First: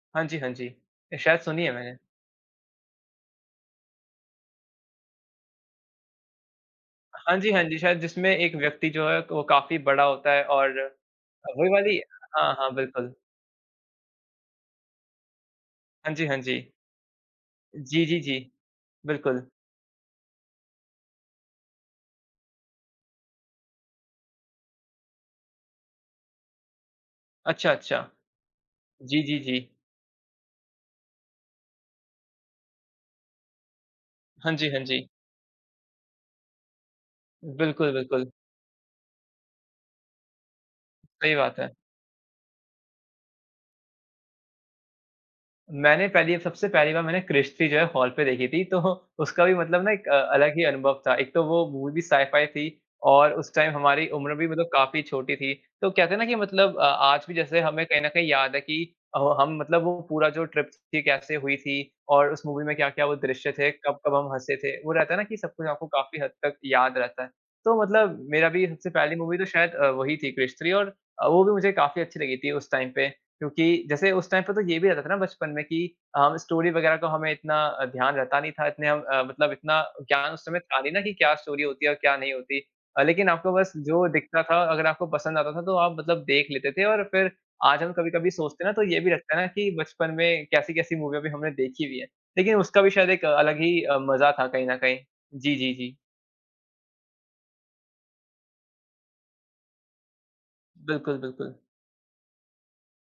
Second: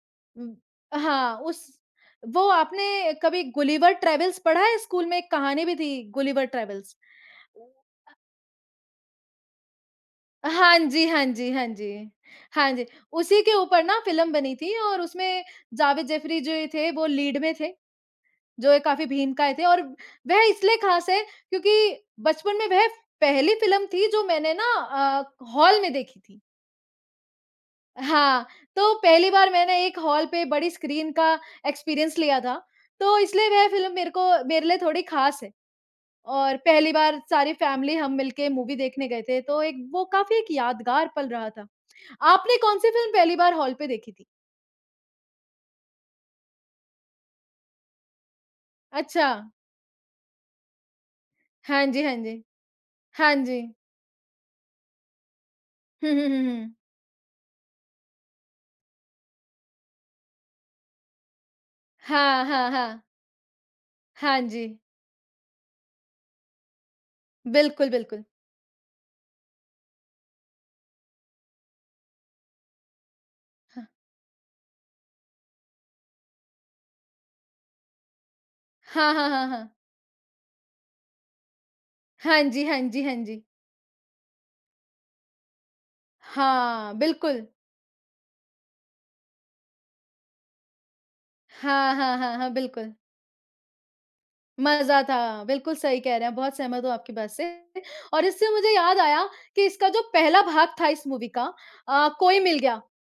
हाँ जी, हाँ हुँ। जी। अ, हाँ, शायद सुनी उस है मैंने। वो आपने कभी गुलिवर ट्रैवल्स पढ़ा है स्कूल में? एक कहानी भी थी गुलिवर ट्रैवल्स। हाँ जी, हाँ जी। शायद जिसमे एक व्यक्ति जो है वो काफ़ी बड़ा होता है हाँ और जी, हाँ जी। हाँ वो जी, वाली हाँ, हाँ हाँ जी। बिल्कुल। उसी के ऊपर ना फ़िल्म बनी थी और उसमें जावेद हाँ जी, हाँ जाफ़री जो जी। थे वो लीड में थे। जी, जी, जी। जो ये काफ़ी बिल्कुल। भीमकाय थे और वह इसलिए ख़ास है क्योंकि बचपन में वह पहली फ़िल्म थी जो मैंने ना अ, हॉल में देखी थी। अच्छा, अच्छा। हाँ, तो जी, पहली जी, बार जी। मैंने एक हॉल पे बड़ी स्क्रीन का एक्सपीरियंस लिया था। तो इसलिए वह फ़िल्म मेरे को हाँ मेरे जी, लिए हाँ थोड़ी जी। ख़ास है। और पहली बार सारी बिल्कुल, फैमिली हम बिल्कुल। मिलके मूवी देखने गए थे तो एक वो काफ़ी एक यादगार पल सही रहा बात था। है। आपने कौन-सी फ़िल्म पहली बार हॉल पे देखी थी? मैंने पहली सबसे पहली बार मैंने क्रिश थ्री जो है हॉल पे देखी थी। तो उसका अच्छा। भी मतलब ना एक अलग ही अनुभव था। एक तो वो हाँ मूवी भी जी, हाँ जी। साइ-फाइ थी और हाँ उस जी। टाइम हमारी उम्र भी मतलब काफ़ी छोटी थी तो हुँ, कहते है ना हुँ, कि हुँ, हुँ। मतलब अ, आज भी जैसे हमें कहीं न कहीं याद है कि अ, हम मतलब वो पूरा जो ट्रिप थी कैसे हुई थी और उस हाँ, मूवी हाँ, में हाँ। क्या-क्या वो दृश्य थे कब-कब हम हाँ हँसे थे। जी। वो रहता है ना कि सब कुछ आपको काफ़ी हद तक याद रहता है। तो बिल्कुल, मतलब बिल्कुल। मेरा भी सबसे पहली मूवी तो शायद अ, वही थी क्रिश थ्री और वो भी मुझे काफ़ी अच्छी लगी थी उस टाइम पे। क्योंकि हाँ। जैसे उस टाइम पे तो ये भी रहता था ना बचपन में कि अ, स्टोरी वग़ैरह का हमें इतना ध्यान रहता नहीं था इतने अब हाँ, अ, हाँ, हाँ, मतलब हाँ। इतना ज्ञान उस समय था नहीं ना, कि क्या स्टोरी होती है? और क्या नहीं हाँ होती? जी, हाँ जी, हाँ लेकिन जी। आपको बस जो दिखता था अगर आपको पसंद आता था तो आप मतलब देख लेते थे हाँ, और फ़िर बिल्कुल। आज हम कभी-कभी सोचते हैं ना तो ये भी लगता है ना कि बचपन में कैसी-कैसी मूवी हमने देखी हाँ, हुई हैं हाँ, हाँ, हाँ। लेकिन उसका भी बिल्कुल। शायद एक अलग ही मज़ा था कहीं न कहीं। मज़ा था, जी, जी, बिल्कुल जी। सही कह रहे हैं बहुत सहमत हूँ आपकी बात से, और इससे मुझे याद आया कि इसका जो पहला भाग था इस बिल्कुल, मूवी का बिल्कुल। अ, कोई मिल गया।